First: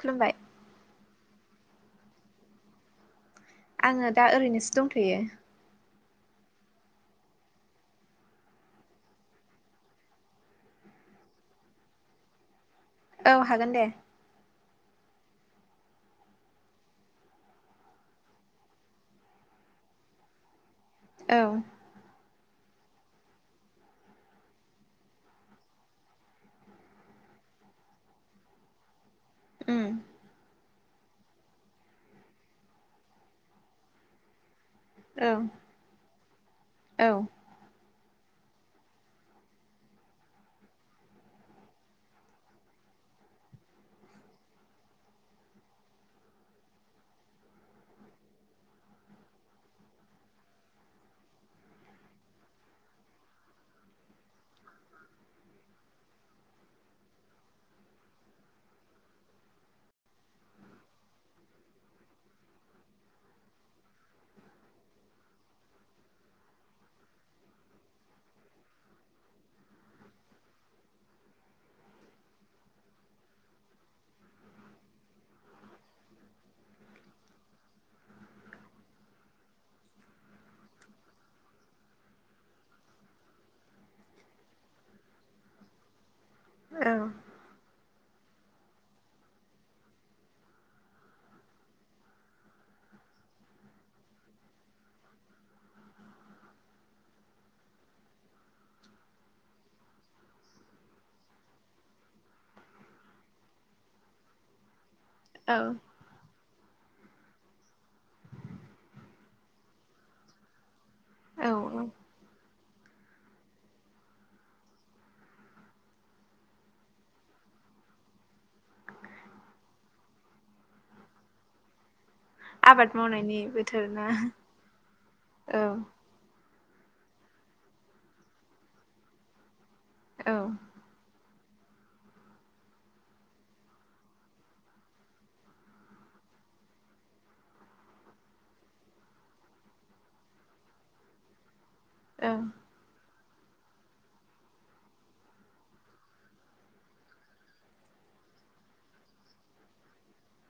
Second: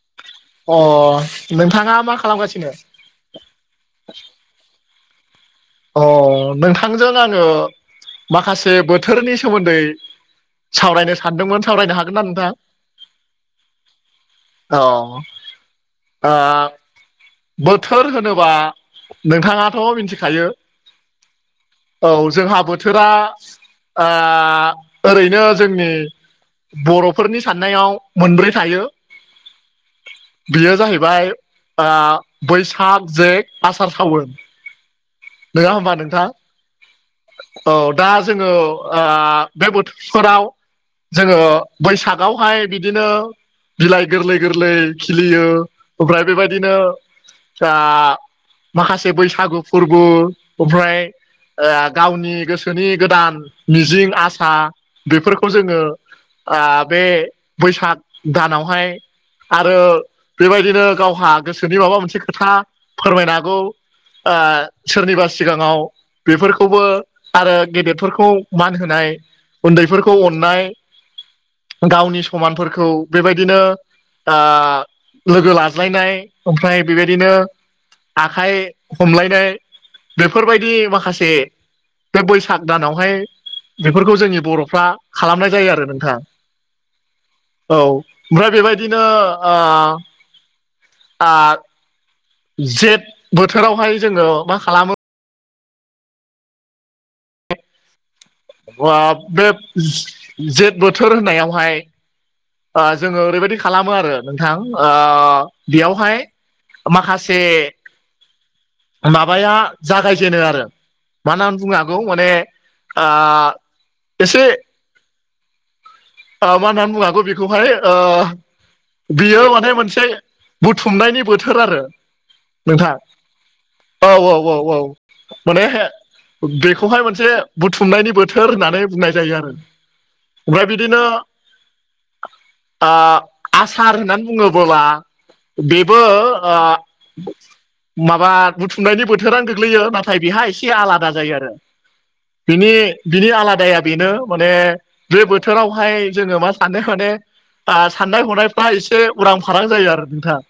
खुलुमबाय अ 'नोंथाङा मा खालामगासिनो आङो दा ओरै नोसो दंथ'यो अ 'नोंथांजों आङो माखासे बोथोरनि सोमोन्दै सावरायनो सानदोंमोन सावरायनो हागोनना नोंथां औ हागोन दे औ आ बोथोर होनोबा नोंथाङाथ' मिथिखायो औ औ जोंहा बोथोरा आ ओरैनो जोंनि बर'फोरनि साननायाव मोनब्रै थायो उम बेयो जाहैबाय आ बैसाग जेथ आसार सावोन औ नोंङा हबा नोंथां औ औ दा जोङो बे बोथोरफोराव जोङो बैसागावहाय बिदिनो बिलाइ गोरलै गोरलै खिलियो ओमफ्राय बेबायदिनो माखासे बैसागु फोरबो ओमफ्राय गावनि गोसोनि गोदान मिजिं आसा बेफोरखौ जोङो बे बैसाग दानावहाय आरो बेबायदिनो गावहा गोसोनि माबा मोनसे खोथा फोरमायनो हागौ सोरनिबा सिगाङाव बेफोरखौबो आरो गेदेरफोरखौ मान होनाय उन्दैफोरखौ अननाय गावनि समानफोरखौ बेबायदिनो लोगो लाज्लायनाय ओमफ्राय बेबायदिनो आखाइ हमलायनाय बेफोरबायदि माखासे बे बैसाग दानावहाय बेफोरखौ जोंनि बर'फ्रा खालामनाय जायो आरो नोंथां। औ औ ओमफ्राय बेबायदिनो ओ आर जेथ बोथोरावहाय जोङो मा खालामो बे जेथ बोथोर होननायावहाय जोङो ओरैबायाददि खालामो आरो नोंथां औ बेयावहाय माखासे माबाया जागायजेनो आरो मानो बुंनो औ हागौ माने आ एसे मा होननानै बुंनो हागौ बेखौहाय ओ बियो माने मोनसे बुथुमनायनि बोथोर आरो आबाद नोंथां मावनायनि बोथोर ना औ औ औ औ औ माने बेखौहाय मोनसे बुथुमनायनि बोथोर होननानै बुंनाय जायो आरो। औ ओमफ्राय बिदिनो आसार होननानै बुङोबोला बेबो ओ माबा बुथुमनायनि बोथोरानो गोग्लैयो नाथाय बेहा एसे आलादा जायो आरो औं बिनि आलादाया बेनो माने बे बोथोरावहाय जोङो मा सानो माने साननाय हनायफ्रा एसे उरां फारां जायो आरो नोंथाङा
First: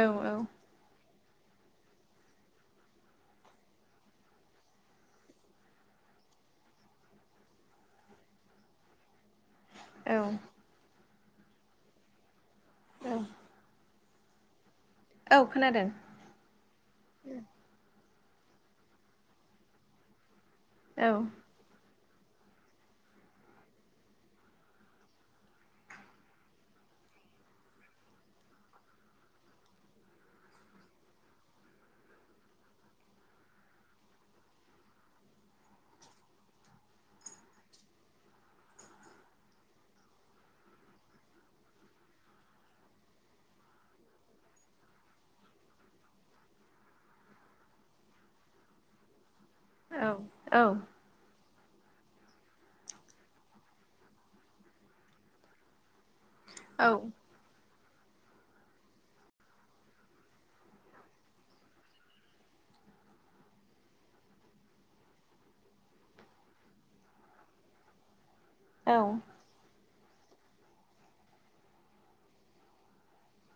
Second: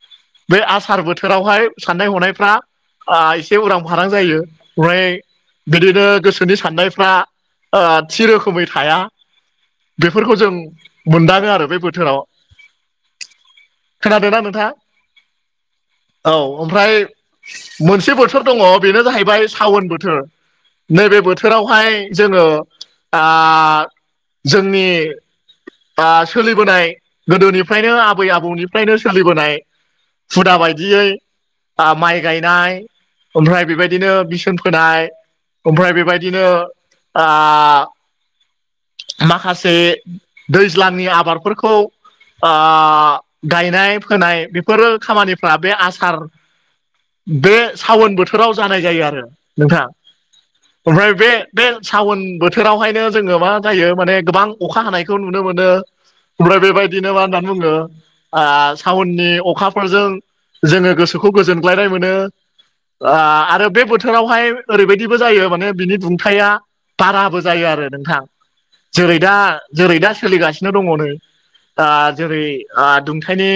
औ बे आसार बोथोर बोथोरावहाय साननाय हनायफ्रा एसे उरां फारां जायो ओमफ्राय बिदिनो गोसोनि साननायफ्रा थि रोखोमै थाया औ बेफोरखौ जों मोनदाङो आरो बे बोथोराव [unintelligible] खोनादों ना नोंथाङा औ खोनादों औ ओमफ्राय मोनसे बोथोर दङ बेनो जाहैबाय सावोन बोथोर औ नैबे बोथोर बोथावहाय जोङो आ जोंनि सोलिबोनाय गोदोनिफ्रायनो आबै आबौनिफ्रायनो सोलिबोनाय हुदा बायदियै माइ गायनाय ओमफ्राय बेबायदिनो बिसोन फोनाय ओमफ्राय बेबायदिनो आ माखासे दैज्लनि आबादफोरखौ आ गायनाय फोनाय बेफोरो खामानिफ्रा बे आसार बे सावोन बोथोराव जानाय जायो आरो नोंथाङा औ औ ओमफ्राय बे बे सावोन बोथोरावहायनो जोङो मा मा जायो गोबां अखा हानायखौ नुनो मोनो ओमफ्राय औ बेबायदिनो मा होनो मा बुङो सावननि अखाफोरजों जोङो गोसोखौ गोजोनग्लायनाय मोनो। आरो बे बोथोरावहाय ओरैबायदिबो जायो माने बिनि दुंथाया बाराबो जायो आरो नोंथां जेरै दा जेरै दा सोलिगासिनो दङनो दा जेरै दुंथायनि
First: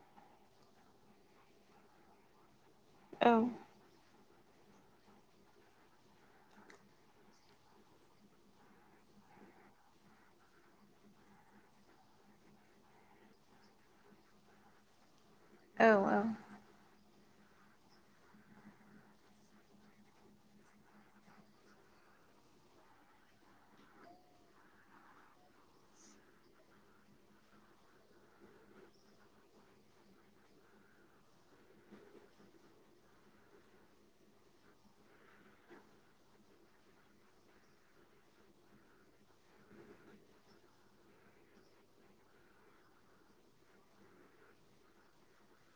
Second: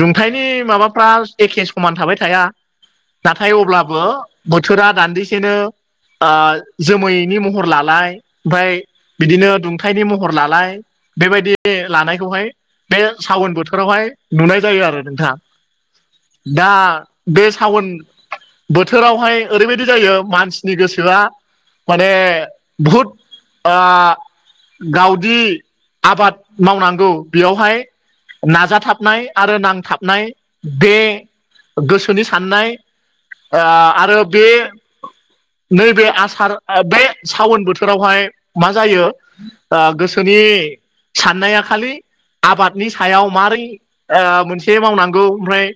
दुंथायनि माबाफ्रा एखे समान थाबाय थाया नाथाय अब्लाबो बोथोरा दान्दिसेनो जोमैनि महर लालाय ओमफ्राय बिदिनो दुंथायनि महर लालाय बेबायदि लानायखौहाय बे सावोन बोथोरावहाय नुनाय जायो आरो नोंथां औ औ दा बे सावन बोथोरावहाय ओरैबायदि जायो मानसिनि गोसोआ माने बुहुद ओ गावदि आबाद मावनांगौ बेयावहाय नाजाथाबनाय आरो नांथाबनाय बे गोसोनि साननाय आरो बे नैबे आसार बे सावोन बोथोरावहाय मा जायो ओ गोसोनि साननाया खालि आबादनि सायाव मारै मोनसे मावनांगौ ओमफ्राय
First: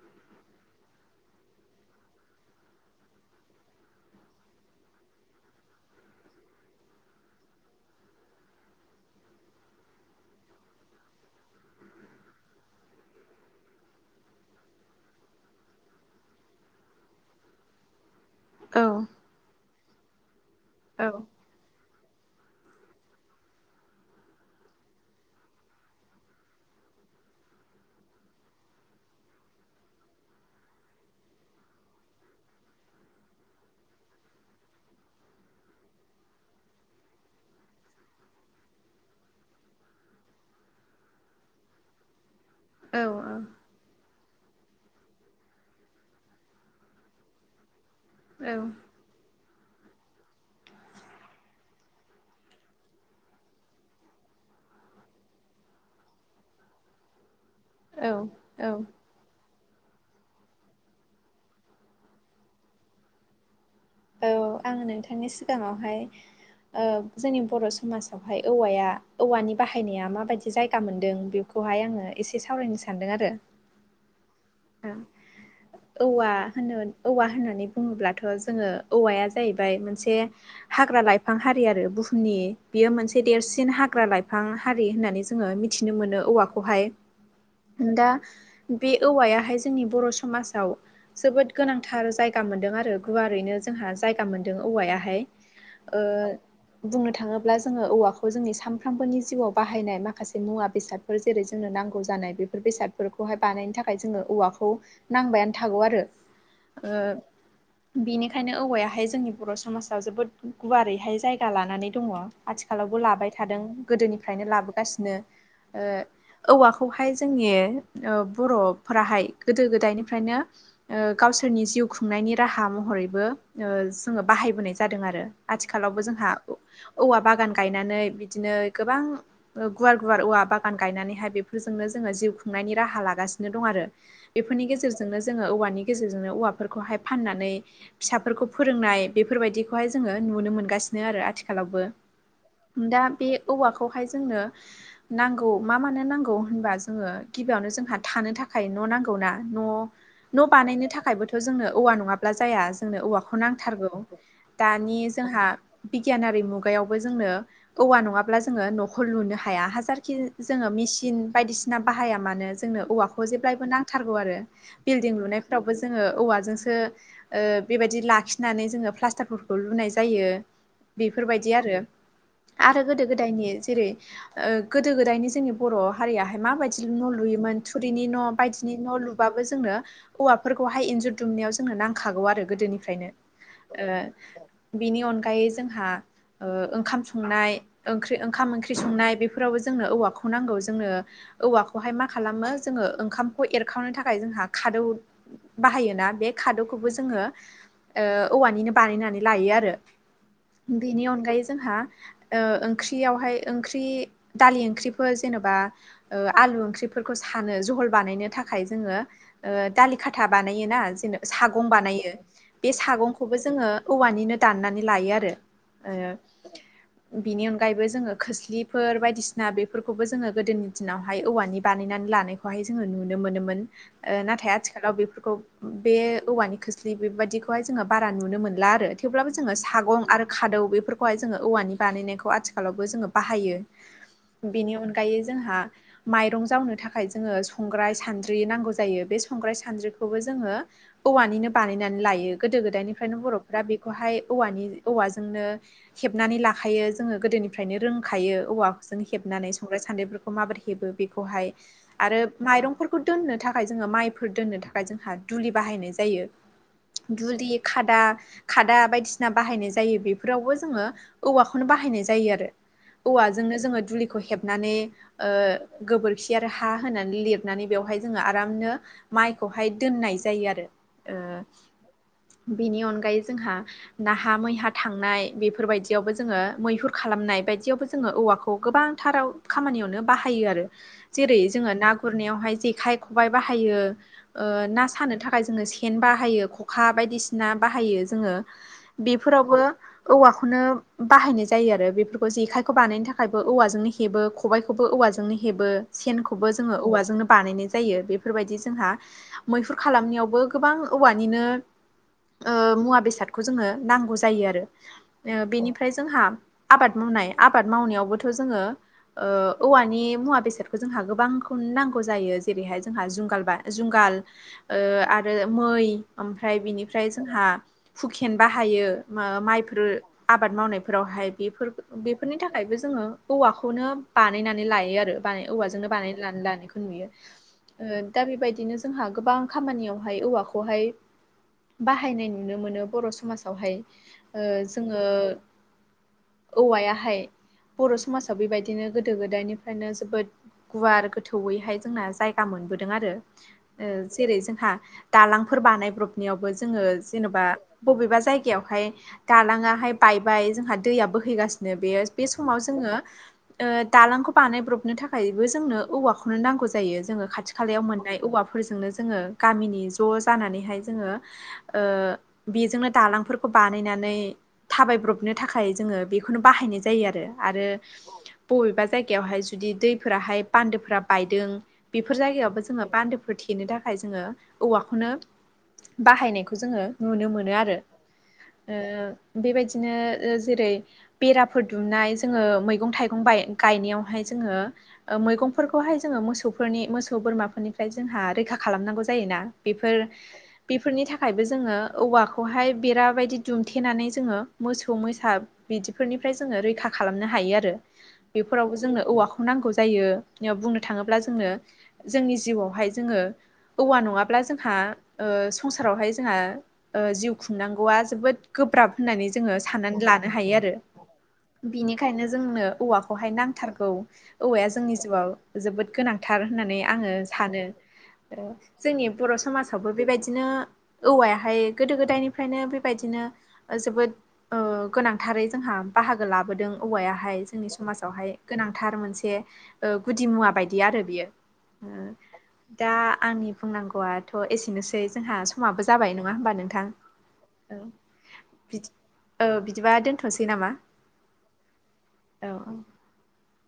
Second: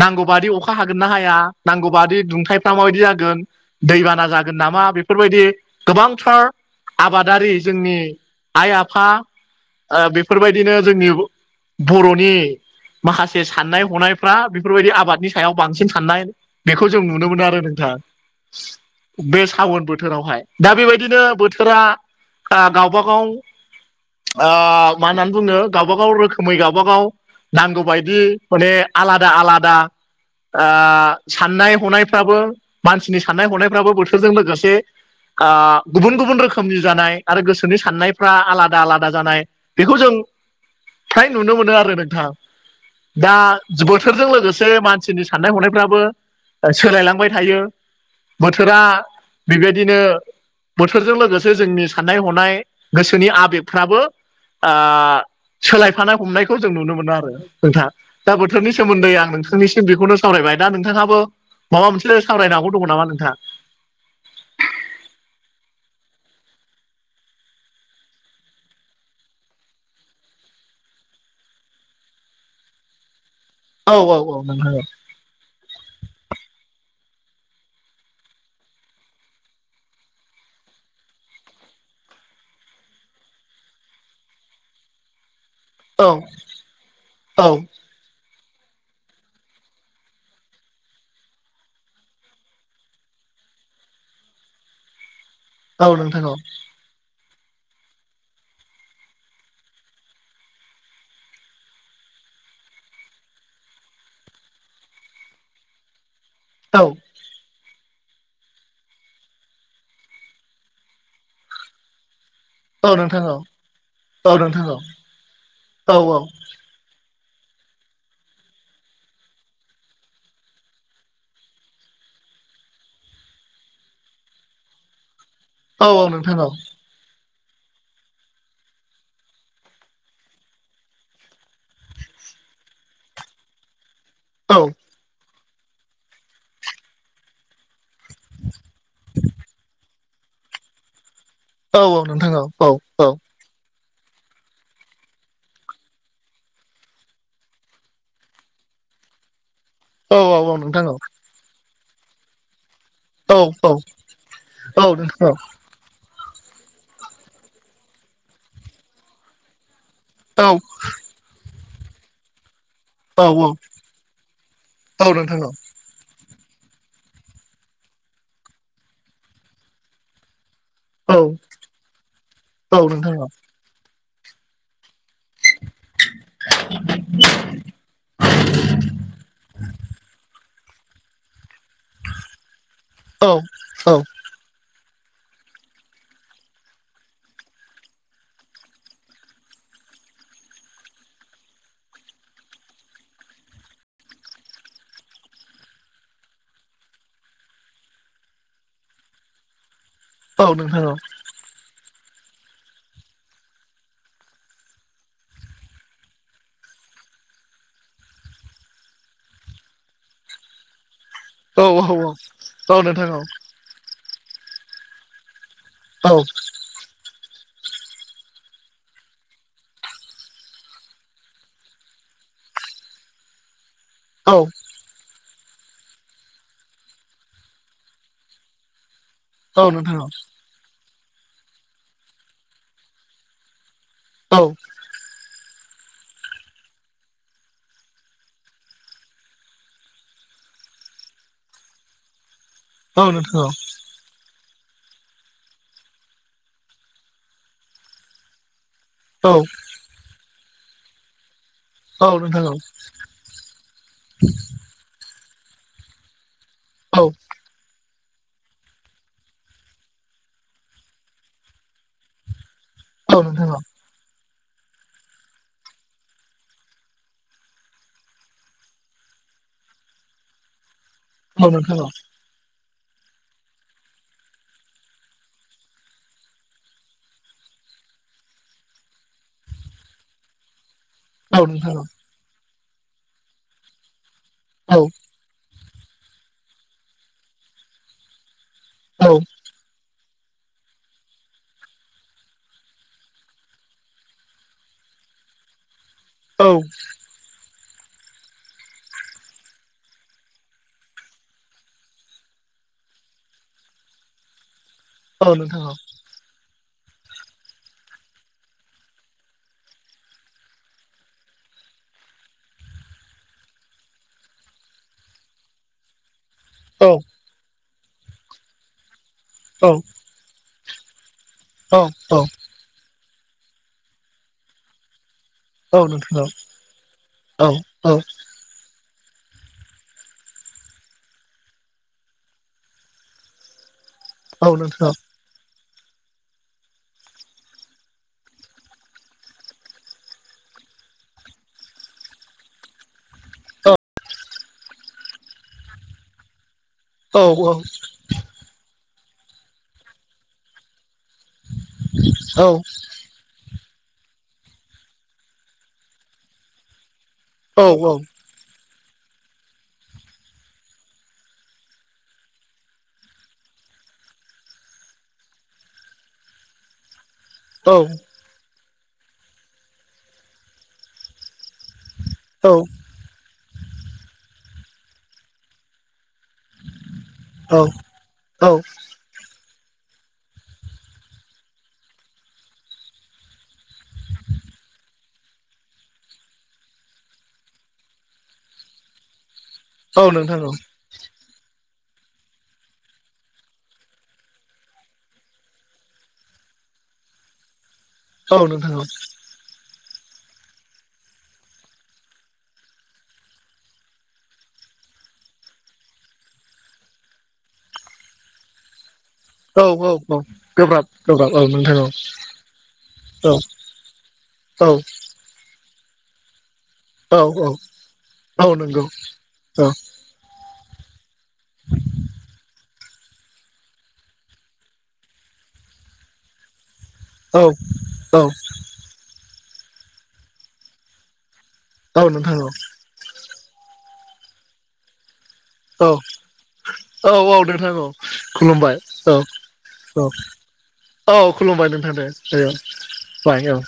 नांगौ बादि अखा हागोन ना हाया नांगौ बादि दुंथायाइफ्रा माबायदि जागोन। दैबाना जागोन नामा बेफोरबायदि गोबांथार आबादारि जोंनि आइ आफा ओ बेफोरबायदिनो जोंनि बर'नि माखासे साननाय हनायफ्रा बेफोरबायदि आबादनि सायाव बांसिन साननाय। बेखौ जों नुनो मोनो आरो नोंथां बे सावोन बोथोरावहाय दा बेबायदिनो बोथोर फोरा ओ गावबा गाव ओ मा होननानै बुङो गावबा गाव रोखोमै गावबा गाव नांगौबायदि माने आलादा आलादा ओ साननाय हनायफ्राबो मानसिनि साननाय हनायफ्राबो बोथोरजों लोगोसे गुबुन गुबुन रोखोम सोमजिजानाय आरो गोसोनि साननायफ्रा आलादा आलादा जानाय बेखौ जों फ्राय नुनो मोनो आरो नोंथाङा दा बोथोर जों लोगोसे मानसिनि साननाय हनायफ्राबो सोलायलांबाय थायो‌। बोथोरा बेबायदिनो बोथोरजों लोगो से जोंनि साननाय हनाय गोसोनि आबेगफ्राबो सोलायफानाय हमनायखौ जों नुनो मोनो आरो नोंथां औ दा बोथोरनि औ सोमोन्दै आं नोंथांनिसिम बेखौनो सावरायबाय दा नोंथाङाबो माबा मोनसे सावरायनांगौ दङ नामा नोंथा? औ आं नोंथांनि सिगाङावहाय जोंनि बर' समाजावहाय औवाया औवानि बाहायनाया माबायदि जायगा मोनदों बे खौहाय आङो एसे सावरायनो सान्दों आरो औ औ औ नोंथां औ औवा होनो औवा होननानै बुङोब्लाथ' जोङो औवाया जाहैबाय मोनसे हाग्रा लाइफां हारि आरो बुहुमनि बेयो मोनसे देरसिन हाग्रा लाइफां हारि होननानै जों जोङो मिथिनो औ मोनो औवाखौहाय औ दा बे औवाया हाय जोंनि बर' समाजाव जोबोद गोनांथार जायगा मोनदों आरो गुवारैनो जोंहा जायगा मोनदों औवायाहाय औ ओ नोंथां औ बुंनो थाङोब्ला जोङो औवाखौ जोंनि सानफ्रोमबोनि जिउआव बाहायनाय माखासे मुवा बेसाद फोर जेरै जोंनो नांगौ जानाय बेफोर बेसादफोरखौहाय बानायनो थाखाय जोङो औवाखौ नांबायानो थागौ आरो ओ बेनिखायनो औवायाहाय जोंनि बर' समाजाव जोबोद गुवारैहाय जायगा लानानै दङ। औ आथिखालावबो नोंथां लाबाय औ थादों औ गोदोनिफ्रायनो नोंथां औ लाबोगासिनो औ औवाखौ खौहाय जोंनि ओ बर'फोराहाय गोदो गोदायनिफ्रायनो ओ गावसोरनि जिउ खुंनायनि राहा महरैबो जोङो बाहायबोनाय जादों आरो औ आथिखालावबो औ जोंहा नोंथां औ औवा बागान गायनानै बिदिनो गोबां गुवार गुवार औवा बागान गायनानैहाय बेफोरजोंनो जोङो जिउ खुंनायनि राहा लागासिनो दं आरो औ बेफोरनि नोंथां औ गेजेरजोंनो जोङो औवानि गेजेरजोंनो औवाफोरखौहाय फाननानै फिसाफोरखौ फोरोंनाय बेफोरबायदिखौहाय जोङो नुनो मोनगासिनो। आरो औ आथिखालावबो औ नोंथां औ नोंथां औ नोंथां औ दा बे औवाखौहाय जोंनो नांगौ मा मानो नांगौ होनबा जोङो गिबियावनो जोंहा थानो थाखाय थाखाय न' नांगौनाा न' न' बानायनो थाखायबोथ' थ' जोंनो औवा नङाब्ला जाया जोंनो औवाखौ नांथारगौ दानि जोंहा बिगियानारि मुगायावबो जोंनो औवा नङाब्ला जोङो न'खौ लुनो हाया हाजार खि जोङो मेचन बायदिसिना बाहाया मानो जोंनो औवा खौ जेब्लायबो नांथारगौ आरो बिल्डिं लुनायफ्रावबो जोङो औवाजोंसो ओ बेबायदि लाखिनानै जोङो प्लास्टारफोरखौ लुनाय जायो। बेफोरबायदि आरो आरो गोदो नोंथां गोदायनि जेरै गोदो गोदायनि जोंनि बर' हारियाहाय माबायदि न' लुयोमोन थुरिनि न' बायदिनि न' लुबाब जोंनो औवा फोरखौहाय इन्जुर दुमनायाव जोंनो नांखागौ आरो गोदोनिफ्रायनो औ औ ओ बिनि अनगायै जोंहा ओ ओंखाम संनाय ओंख्रि ओंखाम ओंख्रि संनाय बेफोरावबो जोंनो औवाखौ नांगौ जोंनो औवाखौहाय मा खालामो जोङो ओंखामखौ एरखांनो थाखाय जोंहा खादौ बाहायोना बे खादौखौबो जोङो ओ औवानिनो बानायनानै लायो आरो औ नोंथां बेनि अनगायै जोंहा ओ ओंख्रियावहाय ओंख्रि दालि ओंख्रिफोर जेन'बा ओ आलु ओंख्रिफोरखौ सानो जहल बानायनो थाखाय जोङो ओ दालि खाथा बानायोना जेन' औ सागं औ बानायो बे औ नोंथां सागंखौबो जोङो औवानिनो दाननानै लायो आरो। ओ औ। बिनि अनगायैबो जोङो खोस्लिफोर बायदिसिना बेफोरखौबो जोङो गोदोनि दिनावहाय औवानि बानायनानै लानायखौहाय जोङो नुनो मोनोमोन ओ औ नाथाय आथि खालाव बेफोरखौ बे औवानि खोस्लि बेबायदिखौहाय जोङो बारा नुनो मोनला आरो थेवब्लाबो जों ङो औ नोंथां सागं आरो खादौ बेफोरखौहाय जोङो औवानि बानायनायखौ आथिखालावबो जोङो बाहायो। औ बेनि अनगायै जोंहा माइरं जावनो था थाखाय जोङो संग्राय सानद्रि नांगौ जायो बे संग्राय सानद्रिखौबो जोङो औवानिनो बानायनानै लायो गोदो औ गोदायनिफ्रायनो नोंथां बर'फोरा बेखौहाय औवानि औवाजोंनो हेबनानै लाखायो जोङो गोदोनिफ्रायनो रोंखायो औवा जों औ हेबनानै संग्राय सान्द्रिफोरखौ माबोरै हेबो बेखौहाय औ आरो नोंथां माइरंफोरखौ दोननो थाखाय जोङो माइफोर दोननो थाखाय जोंहा दुलि बाहायनाय जायो। औ नोंथां औ दुलि खाद दा खादा बायदिसिना बाहायनाय जायो बेफोरावबो जोङो औवाखौनो बाहायनाय जायो आरो। औ नोंथां औवाजोंनो जोङो दुलिखौ हेबनानै गोबोरखि आरो हा हा होनानै लिरनानै बेवहाय जोङो आरामनो माइखौहाय दोननाय जायो आरो। ओ औ नोंथां औ बिनि अनगायै जोंहा नाहा मैहा थांनाय बेफोरबाय दियावबो जोङो मैहुर खालामनाय बायदियावबो जोङो औवाखौ गोबांथाराव खामानियावनो बाहायो आरो जेरै जोङो ना गुरनायहाय जेखाय खबाय बाहायो ओ औ ना सानो थाखाय जोंनो से न बाहायो ख'खा बायदिसिना बाहायो जोङो औ बेफोरावबो औवाखौनो बाहायनाय जायो आरो बेफोरखौ जेखायखौ बानायनो थाखायबो औवाजोंनो हेबो। खबबायखौबो औवाजोंनो हेबो सेनखौबो जोङो नोंथां औवाजोंनो बानायनाय जायो बे फोरबायदि जोंहा मैहुर खालामनायावबो गोबां औवानिनो ओ मुवा बेसादखौ जोङो नांगौ जायो आरो औ नोंथां औ नोंथां औ बेनिफ्राय जोंहा आबाद मावनाय आबाद मावनायावबोथ' जोङो ओ औवानि मुवा बेसादखौ जोंहा गो बांखौनो नांगौ जायो जेरैहाय जोंहा जुंगाल बा जुंगाल ओ आरो मै ओमफ्राय औ बिनिफ्राय जोंहा हुखेन बाहायो मा औ नोंथां औ नोंथां औ माइफोर आबाद मावनायफोरावहाय बेफोर बेफोरनि था थाखायबो जोङो औवाखौनो बानायनानै लायो आरो बा औवाजोंनो बानाय नैलानायखौ नुयो ओ दा बेबायदिनो जोंहा गोबां खामानियावहाय औवाखौहाय बाहायनाय नुनो मोनो बर' समाजावहाय ओ जोङो औवायाहाय बर' समाजाव बेबायदिनो गोदो गोदायनिफ्रायनो जोबोद गुवार गोथौयैहाय जोंना जायगा मोनबोदों आरो। ओ जेरै जोंहा दालांफोर बानायब्रबनायावबो जोङो जेनेबा बबेबा जायगायावहाय दालाङाहाय बायबाय जोंहा दैया बोहैगासिनो बेयो बे समाव जोंङो दालांखौ बानायब्रबनो थाखाय बेबो जोंनो औवाखौनो नांगौ जायो जोंङो खाथि खालायाव मोननाय औवाफोरजोंनो जोंङो गामिनि ज' जानानैहाय जोंङो बेजोंनो दालांफोरखौ बानायनानै थाबायब्रबनो थाखाय जोंङो बेखौनो बाहायनाय जायो आरो। आरो बबेबा जायगायावहाय जुदि दैफोराहाय बान्दोफोरा बायदों बेफोर जायगायावबो जोंङो बान्दोफोर थेनो थाखाय जोंङो औवाखौनो बाहायनाय खौ जोंङो नुनो मोनो आरो बेबायदिनो जेरै बेराफोर दुमनाय जोंङो मैगं थाइगं गायनाय गायनायावहाय जोंङो मैगंफोरखौहाय जोंङो मोसौफोरनि मोसौ बोरमाफोरनिफ्राय जोंहा रैखा खालामनांगौ जायोना बेफोर बे फोरनि थाखायबो जोंङो औवाखौहाय बेराबायदि दुमथेनानै जोंङो मोसौ मोसा बिदिफोरनिफ्राय जोंङो रैखा खालामनो हायो आरो बेफोरावबो जोंनो औवाखौ नांगौ जायो बुंनो थाङोब्ला जोंनो जोंनि जिउआवहाय जोंङो औवा नङाब्ला जोंहा ओ संसारावहाय जोंहा जिउ खुंनांगौआ जोबोद गोब्राब होननानै जोंङो औ औ साननानै लानो हायो आरो। गोब्राब गोब्राब औ नोंथां औ बिनिखायनो जोंनो औवाखौहाय औ नांथारगौ औवाया औ जोंनि जिउआव जोबोद गोनां फोथार होननानै आङो औ औ सानो औ नंगौ जोंनि बर' औ समाजावबो बेबायदिनो औवायाहाय गोदो गोदायनिफ्रायनो बेबायदिनो जोबोद गोनांथारै जोंहा बाहागो लाबोदों औवायाहाय औ जोंनि औ समाजावहाय गोनांथार मोनसे गुदि मुवा बायदि आरो बियो औ नोथां औ दा आंनि बुंनांगौआथ' एसेनोसै जोंहा समाबो औ जाबाय नङा होमबा नोंथां औ औ नोंथां औ औ बिदिबा औ दोनथ'नोसै नामा औ खुलुमबाय नोंथां दे औ औ खुलुमबाय औ